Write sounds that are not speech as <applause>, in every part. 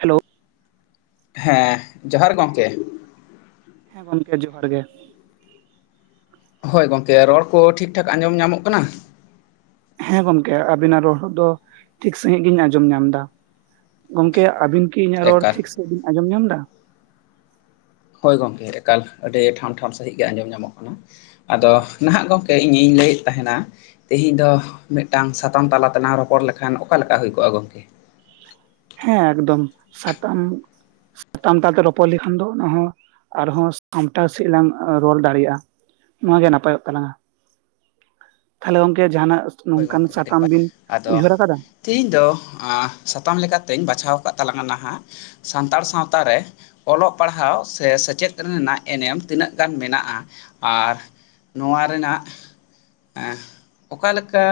Hello ᱦᱮᱸ ᱡᱚᱦᱟᱨ ᱜᱚᱢᱠᱮ᱾ ᱦᱮᱸ ᱜᱚᱢᱠᱮ ᱡᱚᱦᱟᱨ ᱜᱮ᱾ ᱦᱳᱭ ᱜᱚᱢᱠᱮ ᱨᱚᱲ ᱠᱚ ᱴᱷᱤᱠ ᱴᱷᱟᱠ ᱟᱸᱡᱚᱢ ᱧᱟᱢᱚᱜ ᱠᱟᱱᱟ? ᱦᱮᱸ ᱜᱚᱢᱠᱮ ᱟᱵᱤᱱᱟᱜ ᱨᱚᱲ ᱦᱚᱫ ᱫᱚ ᱴᱷᱤᱠ ᱥᱟᱹᱦᱤᱡ ᱜᱤᱧ ᱟᱸᱡᱚᱢ ᱧᱟᱢ ᱮᱫᱟ, ᱜᱚᱢᱠᱮ ᱟᱵᱤᱱ ᱠᱤ ᱤᱧᱟᱹᱜ ᱨᱚᱲ ᱮᱠᱟᱞ ᱴᱷᱤᱠ ᱥᱟᱸᱦᱤᱡ ᱵᱤᱱ ᱟᱸᱡᱚᱢ ᱧᱟᱢ ᱮᱫᱟ? ᱦᱳᱭ ᱜᱚᱢᱠᱮ ᱮᱠᱟᱞ ᱟᱹᱰᱤ ᱴᱷᱟᱢ ᱴᱷᱟᱢ ᱥᱟᱺᱦᱤᱡ ᱜᱮ ᱟᱸᱡᱚᱢ ᱧᱟᱢᱚᱜ ᱠᱟᱱᱟ, ᱟᱫᱚ ᱱᱟᱦᱟᱜ ᱜᱚᱢᱠᱮ ᱤᱧᱤᱧ ᱞᱟᱹᱭᱮᱫ ᱛᱟᱦᱮᱱᱟ ᱛᱮᱦᱮᱧ ᱫᱚ ᱢᱤᱫᱴᱟᱝ ᱥᱟᱛᱟᱢ ᱛᱟᱞᱟ ᱛᱮᱞᱟᱝ ᱨᱚᱯᱚᱲ ᱞᱮᱠᱷᱟᱱ, ᱚᱠᱟ ᱞᱮᱠᱟ ᱦᱩᱭ ᱠᱚᱜᱼᱟ ᱜᱚᱢᱠᱮ? ᱦᱮᱸ ᱮᱠᱫᱚᱢ ᱥᱟᱛᱟᱢ ᱴᱟᱱᱴᱟ ᱛᱮ ᱨᱚᱯᱚᱲ ᱞᱮᱠᱷᱟᱱ ᱫᱚ ᱚᱱᱟ ᱦᱚᱸ ᱟᱨᱦᱚᱸ ᱥᱟᱢᱴᱟᱣ ᱥᱟᱸᱦᱤᱡ ᱞᱟᱝ ᱨᱚᱲ ᱫᱟᱲᱮᱭᱟᱜᱼᱟ᱾ ᱱᱚᱣᱟ ᱜᱮ ᱱᱟᱯᱟᱭᱚᱜ ᱛᱟᱞᱟᱝ-ᱟ, ᱛᱟᱦᱞᱮ ᱜᱚᱢᱠᱮ ᱡᱟᱦᱟᱱᱟᱜ ᱦᱳᱭ ᱱᱚᱝᱠᱟᱱ ᱜᱚᱢᱠᱮ ᱟᱹᱰᱤ ᱥᱟᱛᱟᱢ ᱱᱟᱯᱟᱭ ᱵᱤᱱ ᱟᱫᱚ ᱩᱭᱦᱟᱹᱨ ᱟᱠᱟᱫᱟ? ᱛᱮᱦᱤᱧ ᱫᱚ ᱟ ᱥᱟᱛᱟᱢ ᱞᱮᱠᱟᱛᱮᱧ ᱵᱟᱪᱷᱟᱣ ᱟᱠᱟᱫ ᱛᱟᱞᱟᱝ-ᱟ, ᱱᱟᱦᱟᱜ ᱥᱟᱱᱛᱟᱲ ᱥᱟᱶᱛᱟ ᱨᱮ ᱚᱞᱚᱜ ᱯᱟᱲᱦᱟᱣ ᱥᱮ ᱥᱮᱪᱮᱫ ᱨᱮᱱᱟᱜ ᱮᱱᱮᱢ ᱛᱤᱱᱟᱹᱜ ᱜᱟᱱ ᱢᱮᱱᱟᱜᱼᱟ, ᱟᱨ ᱱᱚᱣᱟ ᱨᱮᱱᱟᱜ ᱮᱸ ᱚᱠᱟᱞᱮᱠ ᱠᱟ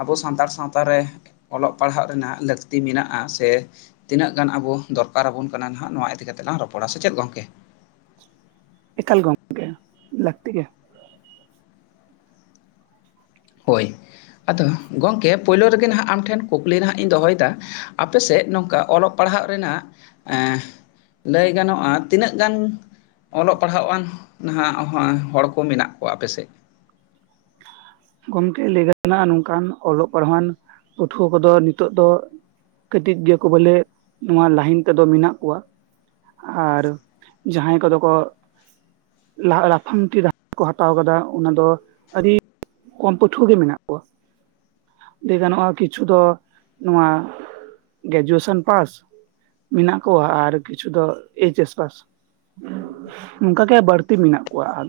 ᱟᱵᱚ ᱥᱟᱱᱛᱟᱲ ᱥᱟᱶᱛᱟ ᱨᱮ ᱚᱞᱚᱜ ᱯᱟᱲᱦᱟᱜ ᱨᱮᱱᱟᱜ ᱞᱟᱹᱠᱛᱤ ᱢᱮᱱᱟᱜᱼᱟ? ᱥᱮ ᱛᱤᱱᱟᱹᱜ ᱜᱟᱱ ᱟᱵᱚ ᱫᱚᱨᱠᱟᱨ ᱟᱵᱚᱱ ᱠᱟᱱᱟ ᱱᱟᱜᱷ ᱱᱚᱣᱟ ᱤᱫᱤᱠᱟ ᱠᱟᱛᱮᱜ ᱞᱟᱝ ᱨᱚᱯᱚᱲᱟ, ᱥᱮ ᱪᱮᱫ ᱜᱚᱢᱠᱮ? ᱮᱠᱟᱞ ᱜᱚᱝᱠᱮ ᱞᱟᱠᱛᱤ ᱜᱮ ᱾ ᱦᱳᱭ ᱟᱫᱚ ᱜᱚᱢᱠᱮ ᱯᱳᱭᱞᱳ ᱨᱮᱜᱮ ᱱᱟᱦᱟᱜ ᱟᱢ ᱴᱷᱮᱱ ᱠᱩᱠᱞᱤ ᱱᱟᱦᱟᱸᱜ ᱤᱧ ᱫᱚᱦᱚᱭᱮᱫᱟ ᱾ ᱟᱯᱮ ᱥᱮᱫ ᱱᱚᱝᱠᱟ ᱚᱞᱚᱜ ᱯᱟᱲᱦᱟᱜ ᱨᱮᱱᱟᱜ ᱮᱸ ᱞᱟᱹᱭ ᱜᱟᱱᱚᱜᱼᱟ, ᱛᱤᱱᱟᱹᱜ ᱜᱟᱱ ᱚᱞᱚᱜ ᱯᱟᱲᱦᱟᱣ ᱟᱱ ᱱᱟᱦᱟᱜ ᱦᱚᱲ ᱠᱚ ᱢᱮᱱᱟᱜ ᱠᱚᱣᱟ ᱟᱯᱮᱥᱮᱫ ᱾ ᱜᱚᱝᱠᱮ ᱞᱟᱹᱭ ᱜᱟᱱᱚᱜᱼᱟ, ᱱᱚᱝᱠᱟᱱ ᱚᱞᱚᱜ ᱯᱟᱲᱦᱟᱜ ᱯᱟᱹᱴᱷᱩᱣᱟᱹ ᱠᱚᱫᱚ ᱱᱤᱛᱚᱜ ᱫᱚ ᱠᱟᱹᱴᱤᱡ ᱜᱮᱠᱚ ᱵᱚᱞᱮ ᱱᱚᱣᱟ ᱞᱟᱭᱤᱱ ᱛᱮᱫᱚ ᱢᱮᱱᱟᱜ ᱠᱚᱣᱟ ᱾ ᱟᱨ ᱡᱟᱦᱟᱸᱭ ᱠᱚᱫᱚ ᱠᱚ ᱞᱟᱯᱷᱟᱝᱴᱤ ᱰᱟᱦᱟᱨ ᱠᱚ ᱦᱟᱛᱟᱣ ᱟᱠᱟᱫᱟ, ᱚᱱᱟ ᱫᱚ ᱟᱹᱰᱤ ᱠᱚᱢ ᱯᱟᱹᱴᱷᱩᱣᱟᱹ ᱜᱮ ᱢᱮᱱᱟᱜ ᱠᱚᱣᱟ ᱾ ᱞᱟᱹᱭ ᱜᱟᱱᱚᱜᱼᱟ ᱠᱤᱪᱷᱩ ᱫᱚ ᱱᱚᱣᱟ ᱜᱨᱮᱡᱩᱭᱮᱥᱚᱱ ᱯᱟᱥ ᱢᱮᱱᱟᱜ ᱠᱚᱣᱟ ᱟᱨ ᱠᱤᱪᱷᱩ ᱫᱚ ᱮᱭᱤᱪ ᱮᱥ ᱯᱟᱥ ᱾ ᱱᱚᱝᱠᱟ ᱜᱮ ᱵᱟᱹᱲᱛᱤ ᱢᱮᱱᱟᱜ ᱠᱚᱣᱟ ᱟᱨ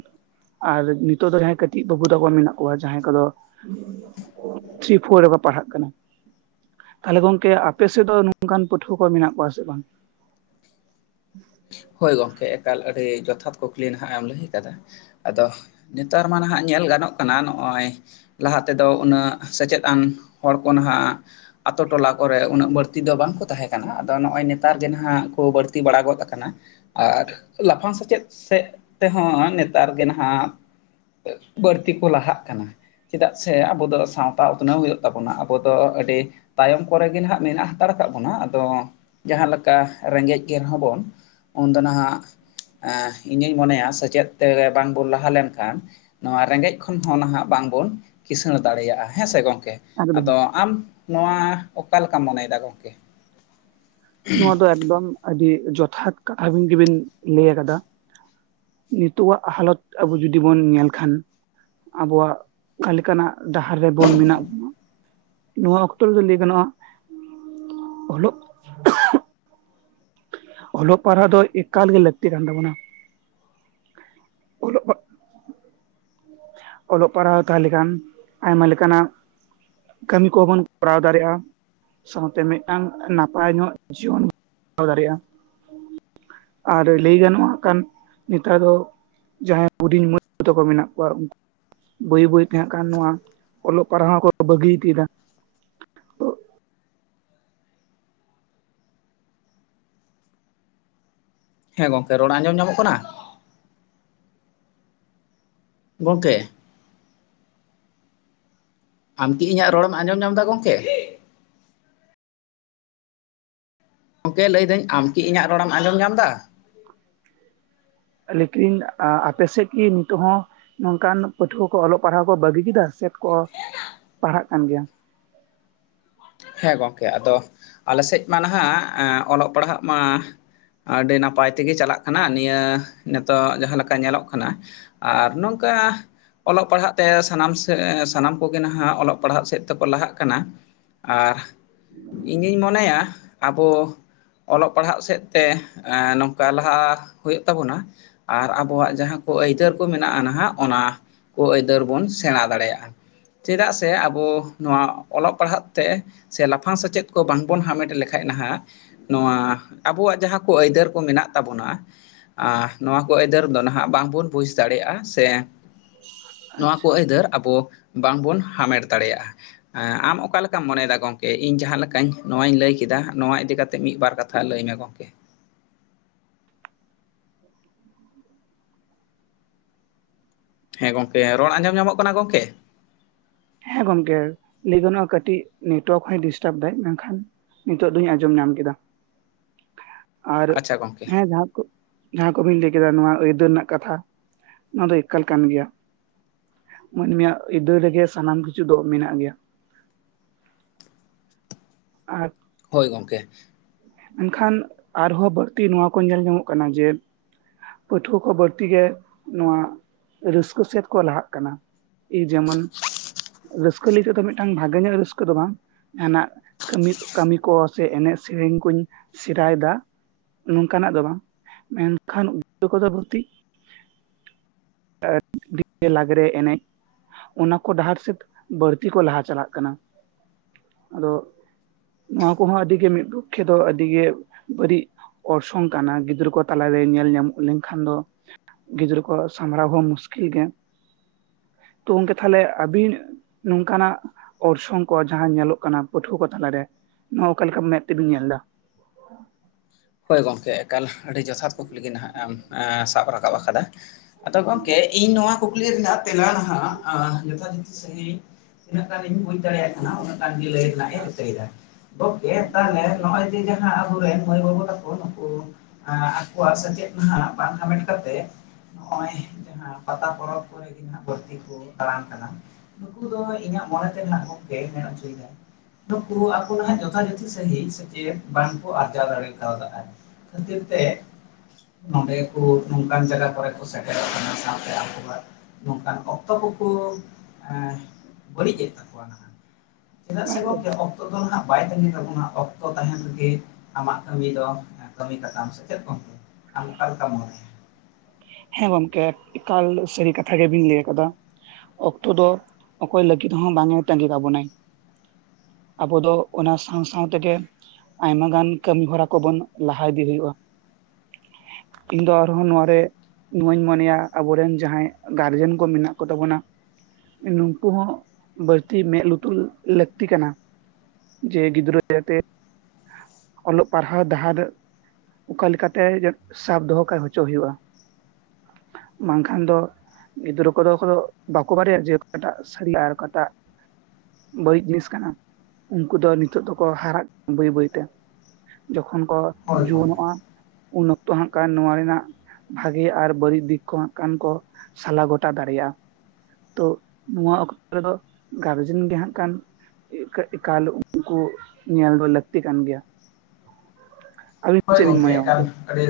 ᱟᱨ ᱱᱤᱛᱚᱜ ᱫᱚ ᱡᱟᱦᱟᱸᱭ ᱠᱟᱹᱴᱤᱡ ᱵᱟᱹᱵᱩ ᱛᱟᱠᱚ ᱢᱮᱱᱟᱜ ᱠᱚᱣᱟ ᱡᱟᱦᱟᱸᱭ ᱠᱚᱫᱚ ᱛᱷᱨᱤ ᱯᱷᱳᱨ ᱨᱮᱠᱚ ᱯᱟᱲᱦᱟᱜ ᱠᱟᱱᱟ ᱾ ᱛᱟᱦᱞᱮ ᱜᱚᱝᱠᱮ ᱟᱯᱮᱥᱮᱫ ᱫᱚ ᱱᱚᱝᱠᱟᱱ ᱯᱟᱹᱴᱷᱩᱣᱟᱹ ᱠᱚ ᱢᱮᱱᱟᱜ ᱠᱚᱣᱟ ᱥᱮ ᱵᱟᱝ? ᱦᱳᱭ ᱜᱚᱢᱠᱮ ᱮᱠᱟᱞ ᱟᱹᱰᱤ ᱡᱚᱛᱷᱟᱛ ᱠᱩᱠᱞᱤ ᱱᱟᱦᱟᱜ ᱮᱢ ᱞᱟᱹᱭ ᱟᱠᱟᱫᱟ ᱾ ᱟᱫᱚ ᱱᱮᱛᱟᱨ ᱢᱟ ᱱᱟᱦᱟᱜ ᱧᱮᱞ ᱜᱟᱱᱚᱜ ᱠᱟᱱᱟ ᱱᱚᱜᱼᱚᱭ, ᱞᱟᱦᱟ ᱛᱮᱫᱚ ᱩᱱᱟᱹᱜ ᱥᱮᱪᱮᱫ ᱟᱱ ᱦᱚᱲ ᱠᱚ ᱱᱟᱦᱟᱜ ᱟᱛᱳ ᱴᱚᱞᱟ ᱠᱚᱨᱮ ᱩᱱᱟᱹᱜ ᱵᱟᱹᱲᱛᱤ ᱫᱚ ᱵᱟᱝ ᱠᱚ ᱛᱟᱦᱮᱸ ᱠᱟᱱᱟ, ᱟᱫᱚ ᱱᱚᱜᱼᱚᱭ ᱱᱮᱛᱟᱨ ᱜᱮ ᱱᱟᱦᱟᱜ ᱠᱚ ᱵᱟᱹᱲᱛᱤ ᱵᱟᱲᱟ ᱜᱚᱫ ᱟᱠᱟᱱᱟ ᱾ ᱟᱨ ᱞᱟᱯᱷᱟᱝ ᱥᱮᱪᱮᱫ ᱥᱮᱫ ᱛᱮᱦᱚᱸ ᱱᱮᱛᱟᱨ ᱜᱮ ᱱᱟᱦᱟᱜ ᱵᱟᱹᱲᱛᱤ ᱠᱚ ᱞᱟᱦᱟᱜ ᱠᱟᱱᱟ ᱾ ᱪᱮᱫᱟᱜ ᱥᱮ ᱟᱵᱚ ᱫᱚ ᱥᱟᱶᱛᱟ ᱩᱛᱱᱟᱹᱣ ᱦᱩᱭᱩᱜ ᱛᱟᱵᱚᱱᱟ ᱟᱵᱚ ᱫᱚ ᱟᱹᱰᱤ ᱛᱟᱭᱚᱢ ᱠᱚᱨᱮᱜ ᱜᱮ ᱱᱟᱦᱟᱜ ᱢᱮᱱᱟᱜ ᱦᱟᱛᱟᱲ ᱠᱟᱜ ᱵᱚᱱᱟ ᱟᱫᱚ ᱡᱟᱦᱟᱸ ᱞᱮᱠᱟ ᱨᱮᱸᱜᱮᱡ ᱜᱮ ᱨᱮᱦᱚᱸ ᱵᱚᱱ ᱩᱱᱫᱚ ᱱᱟᱦᱟᱜ ᱤᱧᱤᱧ ᱢᱚᱱᱮᱭᱟ ᱥᱮᱪᱮᱫ ᱛᱮ ᱵᱟᱝ ᱵᱚᱱ ᱞᱟᱦᱟ ᱞᱮᱱᱠᱷᱟᱱ᱾ ᱱᱚᱣᱟ ᱨᱮᱸᱜᱮᱡ ᱠᱷᱚᱱ ᱦᱚᱸ ᱱᱟᱦᱟᱜ ᱵᱟᱝ ᱵᱚᱱ ᱠᱤᱥᱟᱹᱬ ᱫᱟᱲᱮᱭᱟᱜᱼᱟ ᱾ ᱦᱮᱸ ᱥᱮ ᱜᱚᱝᱠᱮ ᱮᱠᱫᱚᱢ ᱟᱫᱚ ᱟᱢ ᱱᱚᱣᱟ ᱚᱠᱟ ᱞᱮᱠᱟᱢ ᱢᱚᱱᱮᱭᱮᱫᱟ ᱜᱚᱢᱠᱮ? ᱱᱚᱣᱟ ᱫᱚ ᱮᱠᱫᱚᱢ ᱟᱹᱰᱤ ᱡᱚᱛᱷᱟᱛ ᱠᱟᱛᱷᱟ ᱜᱮᱵᱤᱱ ᱞᱟᱹᱭ ᱟᱠᱟᱫᱟ ᱾ ᱱᱤᱛᱚᱜᱼᱟ ᱦᱟᱞᱚᱛ ᱟᱵᱚ ᱡᱩᱫᱤ ᱵᱩᱱ ᱧᱮᱞ ᱠᱷᱟᱱ ᱾ ᱟᱵᱚᱣᱟᱜ ᱚᱠᱟ ᱞᱮᱠᱟᱱᱟᱜ ᱰᱟᱦᱟᱨ ᱨᱮᱵᱩᱱ ᱢᱮᱱᱟᱜ ᱵᱚᱱᱟ? ᱱᱚᱣᱟ ᱚᱠᱛᱚ ᱨᱮᱫᱚ ᱞᱟᱹᱭ ᱜᱟᱱᱚᱜᱼᱟ᱾ ᱚᱞᱚᱜ ᱚᱞᱚᱜ ᱯᱟᱨᱦᱟᱜ ᱫᱚ ᱮᱠᱟᱞ ᱜᱮ ᱞᱟᱹᱠᱛᱤ ᱠᱟᱱ ᱛᱟᱵᱚᱱᱟ᱾ ᱚᱞᱚᱜ ᱯᱟᱲᱼᱼ ᱚᱞᱚᱜ ᱯᱟᱲᱦᱟᱣ ᱦᱟᱛᱟᱣ ᱞᱮᱠᱷᱟᱱ ᱟᱭᱢᱟ ᱞᱮᱠᱟᱱᱟᱜ ᱠᱟᱹᱢᱤ ᱠᱚᱦᱚᱵᱚᱱ ᱠᱚᱨᱟᱣ ᱫᱟᱲᱮᱜᱼᱟ᱾ ᱥᱟᱶᱛᱮ ᱢᱤᱫᱴᱟᱝ ᱱᱟᱯᱟᱭ ᱧᱚᱜ ᱡᱤᱭᱚᱱ <unintelligible> ᱫᱟᱲᱮᱜᱼᱟ᱾ ᱟᱨ ᱞᱟᱹᱭ ᱜᱟᱱᱚᱜᱼᱟ ᱚᱝᱠᱟᱱ ᱱᱮᱛᱟᱨ ᱫᱚ ᱡᱟᱦᱟᱸᱭ ᱦᱩᱰᱤᱧ ᱢᱟᱹᱭ ᱛᱟ ᱠᱚ ᱢᱮᱱᱟᱜ ᱠᱩᱣᱟ᱾ <unintelligible> ᱵᱟᱹᱭ ᱵᱟᱹᱭ ᱛᱮᱦᱟᱸᱜ ᱠᱷᱟᱱ ᱱᱚᱣᱟ ᱚᱞᱚᱜ ᱯᱟᱲᱦᱟᱣ ᱠᱚ ᱵᱟᱹᱜᱤ ᱤᱫᱤᱭᱮᱫᱟ᱾ ᱦᱮᱸ ᱜᱚᱝᱠᱮ ᱨᱚᱲ ᱟᱸᱡᱚᱢ ᱧᱟᱢᱚᱜ ᱠᱟᱱᱟ? ᱜᱚᱝᱠᱮ! ᱟᱢᱠᱤ ᱤᱧᱟᱹᱜ ᱨᱚᱲᱮᱢ ᱟᱸᱡᱚᱢ ᱧᱟᱢ ᱫᱟ ᱜᱚᱝᱠᱮ? <inaudible> ᱜᱚᱝᱠᱮ ᱞᱟᱹᱭᱮᱴ ᱫᱟᱹᱧ ᱟᱢ ᱠᱤ ᱤᱧᱟᱹᱜ ᱨᱚᱲ ᱮᱢ ᱟᱸᱡᱚᱢ ᱧᱟᱢ ᱫᱟ? ᱞᱮᱠᱤᱱ ᱟᱯᱮᱥᱮᱫ ᱠᱤ ᱱᱤᱛᱚᱜ ᱦᱚᱸ ᱱᱚᱝᱠᱟᱱ ᱯᱟᱹᱴᱷᱩᱣᱟᱹ ᱠᱚ ᱚᱞᱚᱜ ᱯᱟᱲᱦᱟᱣ ᱠᱚ ᱵᱟᱹᱜᱤ ᱠᱮᱫᱟ ᱥᱮᱠᱚ ᱯᱟᱲᱦᱟᱜ ᱠᱟᱱ ᱜᱮᱭᱟ? ᱦᱮᱸ ᱜᱚᱝᱠᱮ ᱟᱫᱚ ᱟᱞᱮ ᱥᱮᱡ ᱢᱟ ᱱᱟᱦᱟᱜ ᱚᱞᱚᱜ ᱯᱟᱲᱦᱟᱜ ᱢᱟ ᱟᱹᱰᱤ ᱱᱟᱯᱟᱭ ᱛᱮᱜᱮ ᱪᱟᱞᱟᱜ ᱠᱟᱱᱟ, ᱱᱤᱭᱟᱹ ᱱᱤᱛᱚᱜ ᱡᱟᱦᱟᱸ ᱞᱮᱠᱟ ᱧᱮᱞᱚᱜ ᱠᱟᱱᱟ᱾ ᱟᱨ ᱱᱚᱝᱠᱟ ᱚᱞᱚᱜ ᱯᱟᱲᱦᱟᱜ ᱛᱮ ᱥᱟᱱᱟᱢ ᱥᱮᱜ ᱥᱟᱱᱟᱢ ᱠᱚᱜᱮ ᱱᱟᱦᱟᱜ ᱚᱞᱚᱜ ᱯᱟᱲᱦᱟᱜ ᱥᱮᱫ ᱛᱮᱠᱚ ᱞᱟᱦᱟᱜ ᱠᱟᱱᱟ᱾ ᱟᱨ ᱤᱧᱤᱧ ᱢᱚᱱᱮᱭᱟ ᱟᱵᱚ ᱚᱞᱚᱜ ᱯᱟᱲᱦᱟᱜ ᱥᱮᱫ ᱛᱮ ᱮᱸ ᱱᱚᱝᱠᱟ ᱞᱟᱦᱟ ᱦᱩᱭᱩᱜ ᱛᱟᱵᱚᱱᱟ᱾ ᱟᱨ ᱟᱵᱚᱣᱟᱜ ᱡᱟᱦᱟᱸ ᱠᱚ ᱟᱹᱭᱫᱟᱹᱨ ᱠᱚ ᱢᱮᱱᱟᱜᱼᱟ ᱱᱟᱦᱟᱜ ᱚᱱᱟ ᱠᱚ ᱟᱹᱭᱫᱟᱹᱨ ᱵᱚᱱ ᱥᱮᱬᱟ ᱫᱟᱲᱮᱭᱟᱜᱼᱟ, ᱪᱮᱫᱟᱜ ᱥᱮ ᱟᱵᱚ ᱱᱚᱣᱟ ᱚᱞᱚᱜ ᱯᱟᱲᱦᱟᱜ ᱛᱮ ᱥᱮ ᱞᱟᱯᱷᱟᱝ ᱥᱮᱪᱮᱫ ᱠᱚ ᱵᱟᱝᱵᱚᱱ ᱦᱟᱢᱮᱴ ᱞᱮᱠᱷᱟᱡ ᱱᱟᱦᱟᱜ ᱱᱚᱣᱟ ᱟᱵᱚᱣᱟᱜ ᱡᱟᱦᱟᱸ ᱠᱚ ᱟᱹᱭᱫᱟᱹᱨ ᱠᱚ ᱢᱮᱱᱟᱜ ᱛᱟᱵᱚᱱᱟ, ᱟᱨ ᱱᱚᱣᱟ ᱠᱚ ᱟᱹᱭᱫᱟᱹᱨ ᱫᱚ ᱱᱟᱦᱟᱜ ᱵᱟᱝᱵᱚᱱ ᱵᱩᱡᱽ ᱫᱟᱲᱮᱭᱟᱜᱼᱟ ᱥᱮ, ᱱᱚᱣᱟ ᱠᱚ ᱟᱪᱪᱷᱟ ᱟᱹᱭᱫᱟᱹᱨ ᱟᱵᱚ ᱵᱟᱝᱵᱚᱱ ᱦᱟᱢᱮᱴ ᱫᱟᱲᱮᱭᱟᱜᱼᱟ, ᱮᱸ ᱟᱢ ᱚᱠᱟᱞᱮᱠᱟ ᱪᱮᱫ ᱞᱮᱠᱟᱢ ᱢᱚᱱᱮᱭᱫᱟ ᱜᱚᱝᱠᱮ ᱤᱧ ᱡᱟᱦᱟᱸ ᱞᱮᱠᱟᱧ ᱱᱚᱣᱟᱧ ᱞᱟᱹᱭ ᱠᱮᱫᱟ, ᱱᱚᱣᱟ ᱤᱫᱤ ᱠᱟᱛᱮ ᱢᱤᱫ ᱵᱟᱨ ᱠᱟᱛᱷᱟ ᱞᱟᱹᱭᱢᱮ ᱜᱚᱝᱠᱮ᱾ ᱦᱮᱸ ᱜᱚᱝᱠᱮ ᱨᱚᱲ ᱟᱸᱡᱚᱢ ᱧᱟᱢᱚᱜ ᱠᱟᱱᱟ ᱜᱚᱝᱠᱮ? ᱦᱮᱸ ᱜᱚᱝᱠᱮ ᱞᱟᱹᱭ ᱜᱟᱱᱚᱜᱼᱟ ᱠᱟᱹᱴᱤᱡ ᱱᱮᱴᱣᱟᱨᱠ ᱦᱚᱸᱭ ᱰᱤᱥᱴᱟᱵᱽ ᱫᱟᱭ᱾ ᱢᱮᱱᱠᱷᱟᱱ ᱱᱤᱛᱚᱜ ᱫᱚᱧ ᱟᱸᱡᱚᱢ ᱧᱟᱢ ᱠᱮᱫᱟ᱾ <inaudible> ᱟᱨ ᱟᱪᱪᱷᱟ ᱜᱚᱢᱠᱮ ᱦᱮᱸ ᱡᱟᱦᱟᱸ ᱠᱚ ᱡᱟᱦᱟᱸ ᱠᱚᱵᱤᱱ ᱞᱟᱹᱭ ᱠᱮᱫᱟ ᱱᱚᱣᱟ ᱟᱹᱭᱫᱟᱹᱨ ᱨᱮᱱᱟᱜ ᱠᱟᱛᱷᱟ, ᱱᱚᱣᱟ ᱫᱚ ᱮᱠᱟᱞ ᱠᱟᱱ ᱜᱮᱭᱟ᱾ ᱢᱟᱹᱱᱢᱤᱭᱟᱜ ᱟᱹᱫᱟᱹᱨ ᱨᱮᱜᱮ ᱥᱟᱱᱟᱢ ᱠᱤᱪᱷᱩ ᱫᱚ ᱢᱮᱱᱟᱜ ᱜᱮᱭᱟ᱾ ᱟᱨ ᱦᱳᱭ ᱜᱚᱝᱠᱮ᱾ ᱢᱮᱱᱠᱷᱟᱱ ᱟᱨᱦᱚᱸ ᱵᱟᱹᱲᱛᱤ ᱱᱚᱣᱟ ᱠᱚ ᱧᱮᱞ ᱧᱟᱢᱚᱜ ᱠᱟᱱᱟ ᱡᱮ ᱯᱟᱹᱴᱷᱩᱣᱟᱹ ᱠᱚ ᱵᱟᱹᱲᱛᱤ ᱜᱮ ᱱᱚᱶᱟ ᱨᱟᱹᱥᱠᱟᱹ ᱥᱮᱫ ᱠᱚ ᱞᱟᱦᱟᱜ ᱠᱟᱱᱟ᱾ ᱤ ᱡᱮᱢᱚᱱ ᱨᱟᱹᱥ ᱠᱟᱹ ᱞᱟᱹᱜᱤᱫ ᱫᱚ ᱢᱤᱫᱴᱟᱝ ᱵᱷᱟᱜᱮ ᱧᱚᱜ ᱨᱟᱹᱥᱠᱟᱹ ᱫᱚ ᱵᱟᱝ ᱡᱟᱦᱟᱱᱟᱜ ᱠᱟᱹᱢᱤ, ᱠᱟᱹᱢᱤ ᱠᱚ ᱥᱮ ᱮᱱᱮᱡ ᱥᱮᱨᱮᱧ ᱠᱩᱧ ᱥᱮᱨᱟᱭᱮᱫᱟ᱾ ᱱᱚᱝᱠᱟᱱᱟᱜ ᱫᱚ ᱵᱟᱝ᱾ ᱢᱮᱱᱠᱷᱟᱱ <inaudible> ᱠᱚᱫᱚ ᱵᱷᱩᱛᱤ ᱟᱹ ᱰᱤ ᱞᱟᱜᱽᱨᱮ ᱮᱱᱮᱡ᱾ ᱚᱱᱟ ᱠᱚ ᱰᱟᱦᱟᱨ ᱥᱮᱫ ᱵᱟᱹᱲᱛᱤ ᱠᱚ ᱞᱟᱦᱟ ᱪᱟᱞᱟᱜ ᱠᱟᱱᱟ᱾ ᱟᱫᱚ, ᱱᱚᱣᱟ ᱠᱚᱦᱚᱸ ᱟᱹᱰᱤ ᱢᱤᱫ ᱯᱚᱠᱠᱷᱮ ᱫᱚ ᱟᱹᱰᱤᱜᱮ ᱵᱟᱹᱲᱤᱡ ᱚᱨᱥᱚᱝ ᱠᱟᱱᱟ ᱜᱤᱫᱽᱨᱟᱹ ᱠᱚ ᱛᱟᱞᱟᱨᱮ ᱧᱮᱞ ᱧᱟᱢᱚᱜ ᱞᱮᱱᱠᱷᱟᱱ ᱫᱚ ᱜᱤᱫᱽᱨᱟᱹ ᱠᱚ ᱥᱟᱢᱵᱽᱲᱟᱣ ᱦᱚᱸ ᱢᱩᱥᱠᱤᱞ ᱜᱮ᱾ ᱛᱚ ᱜᱚᱝᱠᱮ ᱛᱟᱦᱞᱮ ᱟᱵᱤᱱ ᱱᱚᱝᱠᱟᱱᱟᱜ ᱚᱨᱥᱚᱝ ᱠᱚ ᱡᱟᱦᱟᱸ ᱧᱮᱞᱚᱜ ᱠᱟᱱᱟ ᱯᱟᱹᱴᱷᱩᱣᱟᱹ ᱠᱚ ᱛᱟᱞᱟᱨᱮ ᱱᱚᱣᱟ ᱚᱠᱟᱞᱮᱠᱟᱢ ᱢᱮ ᱛᱮᱵᱤᱱ ᱧᱮᱞ ᱮᱫᱟ? ᱦᱳᱭ ᱜᱚᱝᱠᱮ ᱮᱠᱟᱞ ᱟᱹᱰᱤ ᱡᱚᱛᱷᱟᱛ ᱠᱩᱠᱞᱤ ᱜᱤ ᱱᱟᱦᱟᱜ ᱮᱢ ᱥᱟᱵ ᱨᱟᱠᱟᱵ ᱟᱠᱟᱫᱟ᱾ ᱟᱫᱚ ᱜᱚᱝᱠᱮ ᱤᱧ ᱱᱚᱣᱟ ᱠᱩᱠᱞᱤ ᱨᱮᱱᱟᱜ ᱛᱮᱞᱟ ᱦᱟᱸᱜ ᱡᱚᱛᱷᱟᱛ ᱥᱟᱺᱦᱤᱡ᱾ ᱛᱤᱱᱟᱹᱜ ᱜᱟᱱ ᱤᱧ ᱵᱩᱡᱽ ᱫᱟᱲᱤᱭᱟᱜ ᱠᱟᱱᱟ ᱩᱱᱟᱹᱜ ᱜᱟᱱ ᱜᱤ ᱞᱟᱹᱭ ᱨᱮᱱᱟᱜ ᱤᱧ ᱨᱤᱠᱟᱹᱭ ᱫᱟ᱾ ᱛᱟᱦᱚᱞᱮ ᱱᱚᱜᱼᱚᱭ ᱡᱮ ᱡᱟᱦᱟᱸ ᱟᱵᱚᱨᱮᱱ ᱢᱟᱹᱭ ᱵᱟᱹᱵᱩ ᱛᱟ ᱠᱚ ᱱᱩᱠᱩ ᱱᱩᱠᱩ ᱟᱠᱚᱣᱟᱜ ᱥᱮᱪᱮᱫ ᱢᱟᱦᱟ ᱵᱟᱝ ᱦᱟᱢᱮᱴ ᱠᱟᱛᱮ᱾ ᱦᱚᱜᱼᱚᱭ ᱯᱟᱛᱟ ᱯᱚᱨᱚᱵᱽ ᱠᱚᱨᱮ ᱜᱮ ᱦᱟᱸᱜ ᱵᱟᱹᱲᱛᱤ ᱠᱚ ᱫᱟᱲᱟᱱ ᱠᱟᱱᱟ᱾ ᱱᱩᱠᱩ ᱫᱚ ᱤᱧᱟᱜ ᱢᱚᱱᱮ ᱛᱮ ᱦᱟᱸᱜ ᱜᱚᱝᱠᱮ ᱢᱮᱱ ᱚᱪᱚᱭᱫᱟᱭ᱾ ᱟᱫᱚ ᱱᱟᱦᱟᱜ ᱡᱚᱛᱷᱟ ᱡᱚᱛᱷᱤ ᱥᱟᱹᱦᱤᱡ ᱥᱮᱪᱮᱫ ᱵᱟᱝᱠᱚ ᱟᱨᱡᱟᱣ ᱫᱟᱲᱮ <unintelligible> ᱠᱷᱟᱹᱛᱤᱨ ᱛᱮ ᱱᱚᱰᱮ ᱠᱚ ᱱᱚᱝᱠᱟᱱ ᱡᱟᱜᱟ ᱠᱚᱨᱮ ᱥᱮᱴᱮᱨᱚᱜ ᱠᱟᱱᱟ ᱥᱟᱶᱛᱮ ᱟᱠᱵᱚ ᱠᱚᱣᱟᱜ ᱱᱚᱝᱠᱟᱱ ᱚᱠᱛᱚ ᱠᱚᱠᱩ ᱵᱟᱹᱲᱤᱡᱮᱫ ᱛᱟᱠᱚᱣᱟ ᱱᱟᱦᱟᱜ, ᱪᱮᱫᱟᱜ ᱥᱮ ᱮᱠᱫᱚᱢ ᱜᱚᱝᱠᱮ ᱚᱠ ᱛᱚ ᱫᱚ ᱦᱟᱸᱜ ᱵᱟᱭ ᱛᱟᱹᱝᱜᱤ ᱠᱟᱵᱚᱱᱟ ᱚᱠᱛᱚ ᱛᱟᱦᱮᱱ ᱨᱮᱜᱮ ᱟᱢᱟᱜ ᱠᱟᱹᱢᱤ ᱫᱚ ᱠᱟᱹᱢᱤ ᱠᱟᱛᱟᱢ ᱥᱮ ᱪᱮᱫ ᱜᱚᱝᱠᱮ? ᱟᱢ ᱚᱠᱟ ᱞᱮᱠᱟᱢ ᱢᱚᱱᱮᱭᱟ᱾ ᱦᱮᱸ ᱜᱚᱢᱠᱮ ᱮᱠᱟᱞ ᱥᱟᱹᱨᱤ ᱠᱟᱛᱷᱟ ᱜᱮᱵᱤᱱ ᱞᱟᱹᱭ ᱟᱠᱟᱫᱟ᱾ ᱚᱠᱛᱚ ᱫᱚ ᱚᱠᱚᱭ ᱞᱟᱹᱜᱤᱫ ᱦᱚᱸ ᱵᱟᱝ-ᱮ ᱛᱟᱹᱝᱜᱤ ᱠᱟᱵᱚᱱᱟᱭ᱾ ᱟᱵᱚ ᱫᱚ ᱚᱱᱟ ᱥᱟᱶ ᱥᱟᱶ ᱛᱮᱜᱮ ᱟᱭᱢᱟ ᱜᱟᱱ ᱠᱟᱹᱢᱤ ᱦᱚᱨᱟ ᱠᱚᱵᱚᱱ ᱞᱟᱦᱟ ᱤᱫᱤ ᱦᱩᱭᱩᱜᱼᱟ᱾ ᱤᱧ ᱫᱚ ᱟᱨᱦᱚᱸ ᱱᱚᱶᱟ ᱨᱮ ᱱᱚᱣᱟᱧ ᱢᱚᱱᱮᱭᱟ ᱟᱵᱚᱨᱮᱱ ᱡᱟᱦᱟᱸᱭ ᱜᱟᱨᱡᱮᱱ ᱠᱚ ᱢᱮᱱᱟᱜ ᱠᱚ ᱛᱟᱵᱚᱱᱟ ᱱᱩᱝᱠᱩ ᱦᱚᱸ ᱵᱟᱹᱲᱛᱤ ᱢᱮᱫ ᱞᱩᱛᱩᱨ ᱞᱟᱹᱠᱛᱤ ᱠᱟᱱᱟ᱾ ᱡᱮ ᱜᱤᱫᱽᱨᱟᱹ <inaudible> ᱛᱮ᱾ ᱚᱞᱚᱜ ᱯᱟᱲᱦᱟᱣ ᱰᱟᱦᱟᱨ ᱚᱠᱟ ᱞᱮᱠᱟᱛᱮ ᱡᱟ ᱥᱟᱵ ᱫᱚᱦᱚ ᱠᱟ ᱦᱚᱪᱚ ᱦᱩᱭᱩᱜᱼᱟ᱾ ᱵᱟᱝ ᱠᱷᱟᱱ ᱫᱚ ᱜᱤᱫᱽᱨᱟᱹ ᱠᱚᱫᱚ ᱠᱚᱫᱚ ᱵᱟᱠᱚ ᱵᱟᱰᱟᱭᱟ ᱡᱮ ᱚᱠᱟᱴᱟᱜ <inaudible> ᱟᱨ ᱚᱠᱟᱴᱟᱜ ᱵᱟᱹᱲᱤᱡ ᱡᱤᱱᱤᱥ ᱠᱟᱱᱟ ᱩᱱᱠᱩ ᱫᱚ ᱱᱤᱛᱚᱜ ᱫᱚᱠᱚ ᱦᱟᱨᱟᱜ, ᱵᱟᱹᱭ ᱵᱟᱹᱭ ᱛᱮ᱾ ᱡᱚᱠᱷᱚᱱ ᱠᱚ ᱦᱳᱭ ᱜᱚᱝᱠᱮ ᱡᱩᱣᱟᱹᱱᱚᱜᱼᱟ ᱩᱱ ᱚᱠᱛᱚ ᱦᱟᱸᱜ ᱠᱷᱟᱱ ᱱᱚᱣᱟ ᱨᱮᱱᱟᱜ ᱜᱮ ᱟᱨ ᱵᱟᱹᱲᱤᱡ ᱫᱤᱠ ᱠᱚ ᱦᱟᱸᱜ ᱠᱷᱟᱱ ᱠᱚ ᱥᱟᱞᱟ ᱜᱚᱴᱟ ᱫᱟᱲᱮᱭᱟᱜᱼᱟ᱾ ᱛᱚ ᱱᱚᱣᱟ ᱚᱠᱛᱚ ᱨᱮᱫᱚ ᱜᱟᱨᱡᱮᱱ ᱜᱮ ᱦᱟᱸᱜ ᱠᱷᱟᱱ ᱮᱠᱟ ᱮᱠᱟᱞ ᱩᱱᱠᱩ ᱧᱮᱞ ᱫᱚ ᱞᱟᱹᱠᱛᱤ ᱠᱟᱱ ᱜᱮᱭᱟ᱾ ᱟᱹᱵᱤᱱ ᱦᱳᱭ ᱪᱮᱫ ᱵᱤᱱ ᱢᱚᱱᱮᱭᱟ ᱮᱠᱟᱞ ᱜᱚᱝᱠᱮ? ᱟᱹᱰᱤ,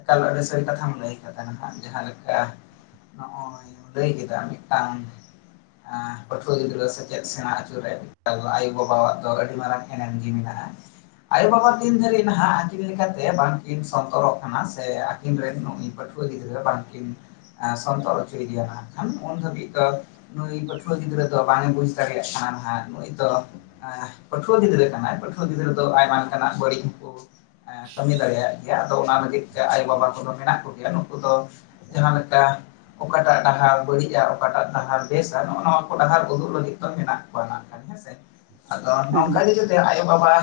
ᱮᱠᱟᱞ ᱟᱹᱰᱤ ᱥᱟᱹᱨᱤ ᱠᱟᱛᱷᱟᱢ ᱞᱟᱹᱭ ᱠᱟᱜ ᱛᱟᱞᱟᱝᱟ ᱡᱟᱦᱟᱸ ᱞᱮᱠᱟ ᱱᱚᱜᱼᱚᱭ ᱞᱟᱹᱭ ᱠᱮᱫᱟ ᱢᱤᱫᱴᱟᱝ ᱮᱸ ᱯᱟᱹᱴᱷᱩᱣᱟᱹ ᱜᱤᱫᱽᱨᱟᱹ ᱥᱮᱪᱮᱫ ᱥᱮᱬᱟ ᱚᱪᱚ ᱨᱮ <inaudible> ᱟᱭᱳᱼᱵᱟᱵᱟᱣᱟᱜ ᱫᱚ ᱟᱹᱰᱤ ᱢᱟᱨᱟᱝ ᱮᱱᱮᱢ ᱜᱮ ᱢᱮᱱᱟᱜᱼᱟ, ᱟᱭᱳᱼᱵᱟᱵᱟ ᱛᱤᱱ ᱫᱷᱟᱹᱨᱤᱡ ᱱᱟᱦᱟᱜ ᱟᱹᱠᱤᱱ ᱞᱮᱠᱟᱛᱮ ᱵᱟᱝᱠᱤᱱ ᱥᱚᱱᱛᱚᱨᱚᱜ ᱠᱟᱱᱟ ᱥᱮ ᱟᱹᱠᱤᱱ ᱨᱮᱱ ᱩᱱᱤ ᱯᱟᱹᱴᱷᱩᱣᱟᱹ ᱜᱤᱫᱽᱨᱟᱹ ᱵᱟᱝᱠᱤᱱ ᱮᱸ ᱥᱚᱱᱛᱚᱨ ᱦᱚᱪᱚᱭ ᱤᱫᱤᱭᱟ ᱱᱟᱜ ᱠᱷᱟᱱ ᱩᱱ ᱫᱷᱟᱹᱵᱤᱡ ᱫᱚ ᱱᱩᱭ ᱯᱟᱹᱴᱷᱩᱣᱟᱹ ᱜᱤᱫᱽᱨᱟᱹ ᱫᱚ ᱵᱟᱝᱮ ᱵᱩᱡ ᱫᱟᱲᱮᱭᱟᱜ ᱠᱟᱱᱟ ᱱᱟᱦᱟᱜ ᱱᱩᱭ ᱫᱚ ᱮᱸ ᱯᱟᱹᱴᱷᱩᱣᱟᱹ ᱜᱤᱫᱽᱨᱟᱹ ᱠᱟᱱᱟᱭ, ᱯᱟᱹᱴᱷᱩᱣᱟᱹ ᱜᱤᱫᱽᱨᱟᱹ ᱫᱚ ᱟᱭᱢᱟ ᱞᱮᱠᱟᱱᱟᱜ ᱵᱟᱹᱲᱤᱡ ᱠᱚ ᱮᱸ ᱠᱟᱹᱢᱤ ᱫᱟᱲᱮᱭᱟᱜ ᱜᱮᱭᱟ ᱟᱫᱚ ᱚᱱᱟ ᱞᱟᱜᱤᱫ ᱛᱮ ᱟᱭᱳ ᱵᱟᱵᱟ ᱠᱚᱫᱚ ᱢᱮᱱᱟᱜ ᱠᱚᱜᱮᱭᱟ ᱱᱩᱠᱩ ᱫᱚ ᱡᱟᱦᱟᱸ ᱞᱮᱠᱟ ᱚᱠᱟᱴᱟᱜ ᱰᱟᱦᱟᱨ ᱵᱟᱹᱲᱤᱡᱼᱟ ᱚᱠᱟᱴᱟᱜ ᱰᱟᱦᱟᱨ ᱵᱮᱥ ᱟ ᱱᱚᱜᱼᱚ ᱱᱚᱣᱟ ᱠᱚ ᱰᱟᱦᱟᱨ ᱩᱫᱩᱜ ᱞᱟᱹᱜᱤᱫ ᱫᱚ ᱢᱮᱱᱟᱜ ᱠᱚᱣᱟ ᱱᱟᱜ ᱠᱷᱟᱡ᱾ ᱦᱮᱸ ᱥᱮ? ᱟᱫᱚ ᱱᱚᱝᱠᱟ ᱮᱠᱫᱚᱢ ᱜᱮ ᱡᱟᱛᱮ ᱟᱭᱳ ᱵᱟᱵᱟ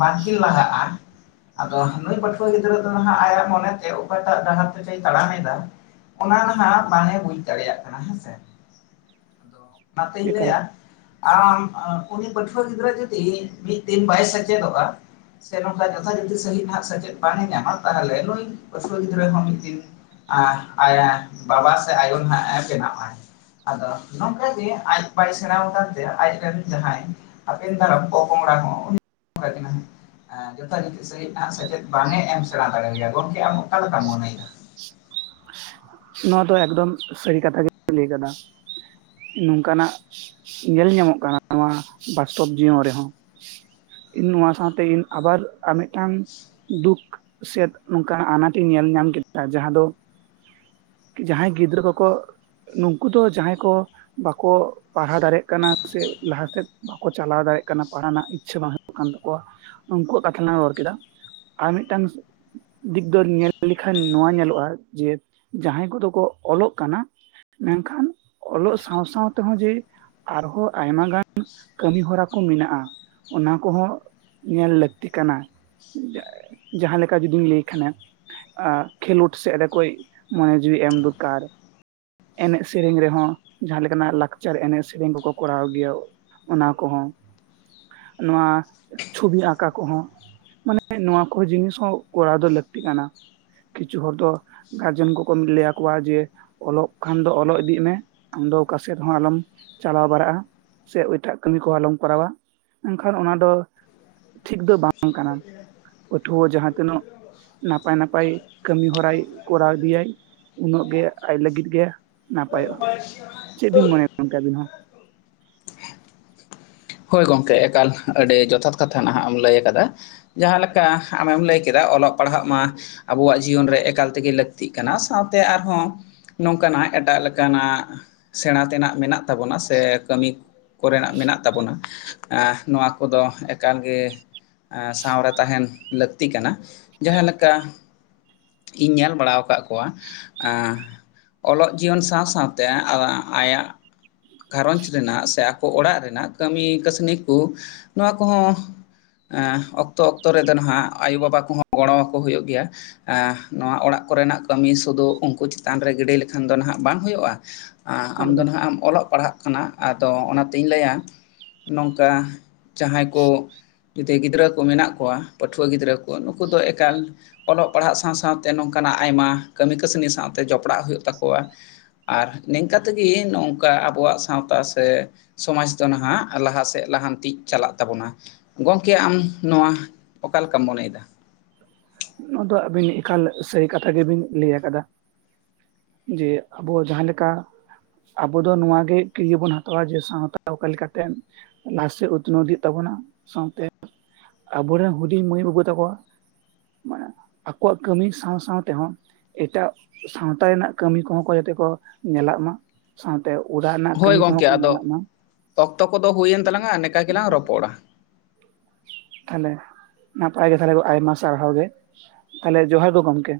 ᱵᱟᱝᱠᱤᱱ ᱞᱟᱦᱟᱜᱼᱟ ᱟᱫᱚ ᱱᱩᱭ ᱯᱟᱹᱴᱷᱩᱣᱟᱹ ᱜᱤᱫᱽᱨᱟᱹ ᱫᱚ ᱱᱟᱦᱟᱜ ᱟᱭᱟᱜ ᱢᱚᱱᱮ ᱛᱮ ᱚᱠᱟᱴᱟᱜ ᱰᱟᱦᱟᱨ ᱛᱮᱪᱚᱭ ᱛᱟᱲᱟᱢᱮᱫᱟ? ᱚᱱᱟ ᱱᱟᱦᱟᱜ ᱵᱟᱝᱮ ᱵᱩᱡᱽ ᱫᱟᱲᱮᱭᱟᱜ ᱠᱟᱱᱟ ᱦᱮᱸᱥᱮ, ᱟᱫᱚ ᱚᱱᱟᱛᱮᱧ ᱮᱠᱟᱞ ᱞᱟᱹᱭᱟ ᱟᱢ ᱮ ᱩᱱᱤ ᱯᱟᱹᱴᱷᱩᱣᱟᱹ ᱜᱤᱫᱽᱨᱟᱹ ᱡᱩᱫᱤ ᱢᱤᱫ ᱫᱤᱱ ᱵᱟᱭ ᱥᱮᱪᱮᱫᱚᱜᱼᱟ ᱥᱮ ᱱᱚᱝᱠᱟ ᱡᱚᱛᱷᱟ ᱡᱚᱛᱷᱤ ᱥᱟᱹᱦᱤᱡ ᱱᱟᱦᱟᱜ ᱥᱮᱪᱮᱫ ᱵᱟᱝᱮ ᱧᱟᱢᱟ ᱛᱟᱦᱚᱞᱮ ᱱᱩᱭ ᱯᱟᱹᱴᱷᱩᱣᱟᱹ ᱜᱤᱫᱽᱨᱟᱹ ᱦᱚᱸ ᱢᱤᱫ ᱫᱤᱱ ᱟ ᱟᱭᱟ ᱵᱟᱵᱟ ᱥᱮ ᱟᱭᱳ ᱱᱟᱦᱟᱜ ᱮ ᱵᱮᱱᱟᱣᱚᱜ ᱟᱭ᱾ ᱟᱫᱚ ᱱᱚᱝᱠᱟ ᱜᱮ ᱟᱡ ᱵᱟᱭ ᱥᱮᱬᱟᱣ ᱠᱟᱱ ᱛᱮ ᱟᱡᱨᱮᱱ ᱡᱟᱦᱟᱸᱭ ᱟᱯᱮᱱ ᱫᱟᱨᱟᱢ ᱯᱚᱼᱯᱚᱝᱲᱟ ᱦᱚᱸ <inaudible> ᱮᱸ ᱡᱚᱛᱷᱟ ᱡᱚᱛᱷᱤ ᱥᱟᱺᱦᱤᱡ ᱱᱟᱦᱟᱜ ᱥᱮᱪᱮᱫ ᱵᱟᱝᱮ ᱮᱢ ᱥᱮᱬᱟ ᱫᱟᱲᱮᱣᱟᱭᱟ᱾ ᱜᱚᱝᱠᱮ ᱟᱢ ᱚᱠᱟ ᱞᱮᱠᱟᱢ ᱢᱚᱱᱮᱭᱮᱫᱟ? ᱱᱚᱣᱟ ᱫᱚ ᱮᱠᱫᱚᱢ ᱥᱟᱹᱨᱤ ᱠᱟᱛᱷᱟ <inaudible> ᱞᱟᱹᱭ ᱠᱟᱫᱟ᱾ ᱱᱚᱝᱠᱟᱱᱟᱜ ᱧᱮᱞ ᱧᱟᱢᱚᱜ ᱠᱟᱱᱟ ᱱᱚᱣᱟ ᱵᱟᱥᱛᱚᱵ ᱡᱤᱭᱚᱱ ᱨᱮᱦᱚᱸ᱾ ᱤᱧ ᱱᱚᱣᱟ ᱥᱟᱶᱛᱮ ᱤᱧ ᱟᱵᱟᱨ ᱟᱨ ᱢᱤᱫᱴᱟᱝ ᱫᱩᱠ ᱥᱮᱫ ᱱᱚᱝᱠᱟᱱᱟᱜ ᱟᱱᱟᱴ ᱤᱧ ᱧᱮᱞ ᱧᱟᱢ ᱠᱮᱫᱟ ᱡᱟᱦᱟᱸ ᱫᱚ ᱡᱟᱦᱟᱸᱭ ᱜᱤᱫᱽᱨᱟᱹ ᱠᱚᱼᱠᱚ ᱱᱩᱝᱠᱩ ᱫᱚ ᱡᱟᱦᱟᱸᱭ ᱠᱚᱼᱼ ᱵᱟᱠᱚ ᱯᱟᱲᱦᱟ ᱫᱟᱲᱮᱭᱟᱜ ᱠᱟᱱᱟ ᱥᱮ ᱞᱟᱦᱟᱥᱮᱫ ᱵᱟᱠᱚ ᱪᱟᱞᱟᱣ ᱫᱟᱲᱮᱭᱟᱜ ᱠᱟᱱᱟ, ᱯᱟᱲᱦᱟ ᱨᱮᱱᱟᱜ ᱤᱪᱪᱷᱟᱹ ᱵᱟᱝᱼᱼ ᱠᱟᱱ ᱛᱟᱠᱚᱣᱟ, ᱩᱱᱠᱩᱣᱟᱜ ᱠᱟᱛᱷᱟ ᱞᱟᱝ ᱨᱚᱲ ᱠᱮᱫᱟ ᱟᱨ ᱢᱤᱫᱴᱟᱝᱼᱼ ᱫᱤᱠ ᱫᱚ ᱱᱤᱭᱟᱹ ᱧᱮᱞ ᱞᱮᱠᱷᱟᱱ ᱱᱚᱣᱟ ᱧᱮᱞᱚᱜᱼᱟ ᱡᱮ ᱡᱟᱦᱟᱸᱭ ᱠᱚᱫᱚ ᱠᱚ ᱚᱞᱚᱜ ᱠᱟᱱᱟ᱾ ᱢᱮᱱᱠᱷᱟᱱ ᱚᱞᱚᱜ ᱥᱟᱶ ᱥᱟᱶ ᱛᱮ ᱦᱚᱸ ᱡᱮᱼᱼ ᱟᱨᱦᱚᱸ ᱟᱭᱢᱟ ᱜᱟᱱ ᱠᱟᱹᱢᱤ ᱦᱚᱨᱟ ᱠᱚ ᱢᱮᱱᱟᱜᱼᱟ, ᱚᱱᱟ ᱠᱚ ᱦᱚᱸᱼᱼ ᱧᱮᱞ ᱞᱟᱹᱠᱛᱤ ᱠᱟᱱᱟ᱾ ᱡᱟᱦᱟᱸ ᱞᱮᱠᱟ ᱡᱩᱫᱤᱢ ᱞᱟᱹᱭ ᱠᱷᱟᱱᱮᱼᱼ ᱟᱸᱜ ᱠᱷᱮᱞᱚᱰ ᱥᱮᱜ ᱨᱮ ᱠᱚᱭ ᱢᱚᱱᱮ ᱡᱤᱣᱤ ᱮᱢ ᱫᱚᱨᱠᱟᱨ᱾ ᱮᱱᱮᱡ ᱥᱮᱨᱮᱧ ᱨᱮᱦᱚᱸ ᱡᱟᱦᱟᱸ ᱞᱮᱠᱟᱱᱟᱜ ᱞᱟᱠᱪᱟᱨ ᱮᱱᱮᱡ ᱥᱮᱨᱮᱧ ᱠᱚᱼᱠᱚ ᱠᱚᱨᱟᱣ ᱜᱮᱭᱟ᱾ ᱚᱱᱟ ᱠᱚᱦᱚᱸ, ᱱᱚᱣᱟ ᱪᱷᱚᱵᱤ ᱟᱸᱠᱟᱣ ᱠᱚ ᱦᱚᱸᱼᱼ ᱢᱟᱱᱮ ᱱᱚᱣᱟ ᱠᱚ ᱡᱤᱱᱤᱥ ᱦᱚᱸ ᱠᱚᱨᱟᱣ ᱫᱚ ᱞᱟᱹᱠᱛᱤ ᱠᱟᱱᱟ, ᱠᱤᱪᱷᱩ ᱦᱚᱲ ᱫᱚ ᱜᱟᱨᱡᱮᱱ ᱠᱚᱼᱼ <unintelligible> ᱠᱚ ᱞᱟᱹᱭᱟ ᱠᱚᱣᱟ ᱡᱮ ᱚᱞᱚᱜ ᱠᱷᱟᱱ ᱫᱚ ᱚᱞᱚᱜ ᱤᱫᱤᱜ ᱢᱮ, ᱟᱢᱫᱚ ᱚᱠᱟ ᱥᱮᱫ ᱦᱚᱸ ᱟᱞᱚᱢᱼᱼ ᱪᱟᱞᱟᱣ ᱵᱟᱲᱟᱜᱼᱟ, ᱥᱮ ᱮᱴᱟᱜ ᱠᱟᱹᱢᱤ ᱠᱚ ᱟᱞᱚᱢ ᱠᱚᱨᱟᱣᱟ, ᱢᱮᱱᱠᱷᱟᱱ ᱚᱱᱟ ᱫᱚᱼᱼ ᱴᱷᱤᱠ ᱫᱚ ᱵᱟᱝ ᱠᱟᱱᱟ᱾ ᱯᱟᱹᱴᱷᱣᱟᱹ ᱡᱟᱦᱟᱸ ᱛᱤᱱᱟᱹᱜ ᱱᱟᱯᱟᱭ ᱱᱟᱯᱟᱭ ᱠᱟᱹᱢᱤ ᱦᱚᱨᱟᱭ ᱠᱚᱨᱟᱣ ᱤᱫᱤᱭᱟᱭᱼᱼ ᱩᱱᱟᱹᱜ ᱜᱮ ᱟᱡᱽ ᱞᱟᱹᱜᱤᱫ ᱜᱮ ᱱᱟᱯᱟᱭᱚᱜ ᱾ ᱵᱟᱥ <inaudible> ᱪᱮᱜ ᱵᱤᱱ ᱢᱚᱱᱮᱭᱟᱜ ᱠᱟᱱ ᱛᱮ ᱟᱹᱵᱤᱱ ᱦᱚᱸ? ᱦᱚᱭ ᱜᱚᱝᱠᱮ, ᱮᱠᱟᱞ ᱟᱹᱰᱤ ᱡᱚᱛᱷᱟᱛ ᱠᱟᱛᱷᱟ ᱱᱷᱟᱜ ᱮᱢ ᱞᱟᱹᱭ ᱟᱠᱟᱫᱟ᱾ ᱡᱟᱦᱟᱸ ᱞᱮᱠᱟ ᱟᱢᱮᱢ ᱞᱟᱹᱭ ᱠᱮᱫᱟ, ᱚᱞᱚᱜ ᱯᱟᱲᱦᱟᱜ ᱢᱟᱼᱼ ᱟᱵᱚᱣᱟᱜ ᱡᱤᱭᱚᱱ ᱨᱮ ᱮᱠᱟᱞ ᱛᱮᱜᱮ ᱞᱟᱹᱠᱛᱤᱜ ᱠᱟᱱᱟ᱾ ᱥᱟᱶᱛᱮ ᱟᱨ ᱦᱚᱸᱼᱼ ᱱᱚᱝᱼᱠᱟᱱᱟᱜ ᱮᱴᱟᱜ ᱞᱮᱠᱟᱱᱟᱜ ᱥᱮᱬᱟ ᱛᱮᱱᱟᱜ ᱢᱮᱱᱟᱜᱼᱼ ᱛᱟᱵᱚᱱᱟ ᱥᱮ ᱠᱟᱹᱢᱤ ᱠᱚᱨᱮᱱᱟᱜ ᱢᱮᱱᱟᱜ ᱛᱟᱵᱚᱱᱟ᱾ ᱮᱸ ᱱᱚᱣᱟ ᱠᱚᱫᱚ ᱮᱠᱟᱞ ᱜᱮᱼᱼ ᱮᱸ ᱥᱟᱶᱨᱮ ᱛᱟᱦᱮᱸᱱ ᱞᱟᱹᱠᱛᱤ ᱠᱟᱱᱟ ᱡᱟᱦᱟᱸ ᱞᱮᱠᱟᱼᱼ ᱤᱧ ᱧᱮᱞ ᱵᱟᱲᱟᱣ ᱟᱠᱟᱜ ᱠᱚᱣᱟ᱾ ᱮᱸ ᱼᱼ ᱚᱞᱚᱜ ᱡᱤᱭᱚᱱ ᱥᱟᱶ ᱥᱟᱶᱛᱮ ᱟᱫᱚ ᱟᱸᱭᱟᱜᱼᱼ ᱜᱷᱟᱨᱚᱸᱡᱽ ᱨᱮᱱᱟᱜ ᱥᱮ ᱟᱠᱚ ᱚᱲᱟᱜ ᱨᱮᱱᱟᱜ, ᱠᱟᱹᱢᱤ ᱠᱟᱹᱥᱱᱤ ᱠᱚ ᱱᱚᱣᱟ ᱠᱚᱦᱚᱸᱼᱼ ᱮᱸ ᱚᱠᱛᱚᱼᱚᱠᱛᱚ ᱨᱮᱫᱚ ᱱᱷᱟᱜ ᱟᱭᱩᱼᱵᱟᱵᱟ ᱠᱚᱦᱚᱸ ᱜᱚᱲᱚ ᱟᱠᱚ ᱦᱩᱭᱩᱜ ᱜᱮᱭᱟ᱾ ᱮᱸ ᱱᱚᱣᱟ ᱚᱲᱟᱜ ᱠᱚᱨᱮᱱᱟᱜ ᱠᱟᱹᱢᱤ ᱥᱩᱫᱩ ᱩᱱᱠᱩ ᱪᱮᱛᱟᱱ ᱨᱮ ᱜᱤᱰᱤ ᱞᱮᱠᱷᱟᱱ ᱫᱚ ᱦᱟᱸᱜ ᱵᱟᱝ ᱦᱩᱭᱩᱜᱼᱟ᱾ ᱟᱸ ᱚᱱᱟ ᱟᱢᱫᱚ ᱠᱚᱫᱚ ᱦᱟᱸᱜ ᱮᱢ ᱚᱞᱚᱜ ᱯᱟᱲᱦᱟᱜ ᱠᱟᱱᱟ ᱟᱫᱚ ᱚᱱᱟᱛᱤᱧ ᱞᱟᱹᱭᱟᱼᱼ ᱱᱚᱝᱠᱟ ᱡᱟᱦᱟᱸᱭ ᱠᱚᱼᱼ ᱡᱩᱫᱤ ᱜᱤᱫᱽᱨᱟᱹ ᱠᱚ ᱢᱮᱱᱟᱜ ᱠᱚᱣᱟ, ᱯᱟᱹᱴᱷᱩᱣᱟᱹ ᱜᱤᱫᱽᱨᱟᱹ ᱠᱚ ᱱᱩᱠᱩ ᱫᱚ ᱮᱠᱟᱞᱼᱼ ᱚᱞᱚᱜ ᱯᱟᱲᱦᱟᱜ ᱥᱟᱶᱼᱥᱟᱶᱛᱮ ᱱᱚᱝ ᱠᱟᱱᱟᱜ ᱟᱭᱢᱟ ᱠᱟᱹᱢᱤᱼᱠᱟᱹᱥᱱᱤ ᱥᱟᱶᱛᱮ ᱡᱚᱯᱲᱟᱜ ᱦᱩᱭᱩᱜ ᱛᱟᱠᱚᱣᱟ᱾ ᱟᱨ ᱱᱤᱝᱠᱟ ᱛᱮᱜᱮ ᱱᱚᱝᱠᱟ ᱟᱵᱚᱣᱟᱜ ᱥᱟᱶᱛᱟ ᱥᱮ ᱥᱚᱢᱟᱡᱽ ᱫᱚ ᱱᱷᱟᱜᱻᱼᱼ ᱞᱟᱦᱟ ᱥᱮᱜ ᱞᱟᱦᱟᱱᱛᱤ ᱪᱟᱞᱟᱜ ᱛᱟᱵᱚᱱᱟ, ᱜᱚᱝᱠᱮ ᱟᱢ ᱱᱚᱣᱟ ᱚᱠᱟ ᱞᱮᱠᱟᱢ ᱢᱚᱱᱮᱭᱮᱫᱟ? ᱱᱚᱣᱟ ᱫᱚ ᱟᱹᱵᱤᱱ ᱮᱠᱟᱞ ᱥᱟᱹᱨᱤ ᱠᱟᱛᱷᱟ ᱜᱮᱵᱤᱱ ᱞᱟᱹᱭ ᱟᱠᱟᱫᱟ᱾ ᱡᱮ ᱟᱵᱚ ᱡᱟᱦᱟᱸ ᱞᱮᱠᱟᱼᱼ ᱟᱵᱚ ᱫᱚ ᱱᱚᱣᱟᱜᱮ ᱠᱤᱨᱭᱟᱹ ᱵᱚᱱ ᱦᱟᱛᱟᱣᱟ ᱡᱮ ᱥᱟᱶᱛᱟ ᱚᱠᱟ ᱞᱮᱠᱟᱛᱮ? ᱚᱱᱟ ᱦᱤᱥᱟᱹ ᱩᱛᱱᱟᱹᱣ ᱤᱫᱤᱜ ᱛᱟᱵᱚᱱᱟ, ᱥᱟᱶᱛᱮ ᱟᱵᱚ ᱨᱮᱱ ᱦᱩᱰᱤᱧ ᱢᱟᱹᱭᱼᱵᱟᱹᱵᱩ ᱛᱟᱠᱚᱣᱟ᱾ ᱢᱟᱱᱮ ᱟᱠᱚᱣᱟᱜ ᱠᱟᱹᱢᱤ ᱥᱟᱶᱼᱥᱟᱶ ᱛᱮᱦᱚᱸᱼᱼ ᱮᱴᱟᱜ ᱥᱟᱶᱛᱟ ᱨᱮᱱᱟᱜ ᱠᱟᱹᱢᱤ ᱠᱚᱦᱚᱸ ᱠᱚ ᱡᱟᱛᱮ ᱠᱚ ᱧᱮᱞᱟᱜ ᱢᱟ᱾ ᱥᱟᱶᱛᱮ ᱩᱲᱟᱜ ᱨᱮᱱᱟᱜ ᱦᱳᱭ ᱠᱟᱹᱢᱤ ᱠᱚᱦᱚᱸ ᱜᱚᱢᱠᱮ ᱠᱚ ᱧᱮᱞᱟᱜ ᱟᱫᱚ ᱢᱟ᱾ ᱚᱠᱛᱚ ᱠᱚᱫᱚ ᱦᱩᱭᱮᱱ ᱛᱟᱞᱟᱝᱼᱟ ᱟᱨ ᱱᱮᱝᱠᱟ ᱜᱮᱞᱟᱝ ᱨᱚᱯᱚᱲᱟ᱾ ᱛᱟᱦᱞᱮ ᱱᱟᱯᱟᱭ ᱜᱮ, ᱛᱟᱞᱦᱮ ᱟᱭᱢᱟ ᱥᱟᱨᱦᱟᱣ ᱜᱮ ᱛᱟᱞᱦᱮ ᱡᱚᱦᱟᱨ ᱜᱚ ᱜᱚᱝᱠᱮ᱾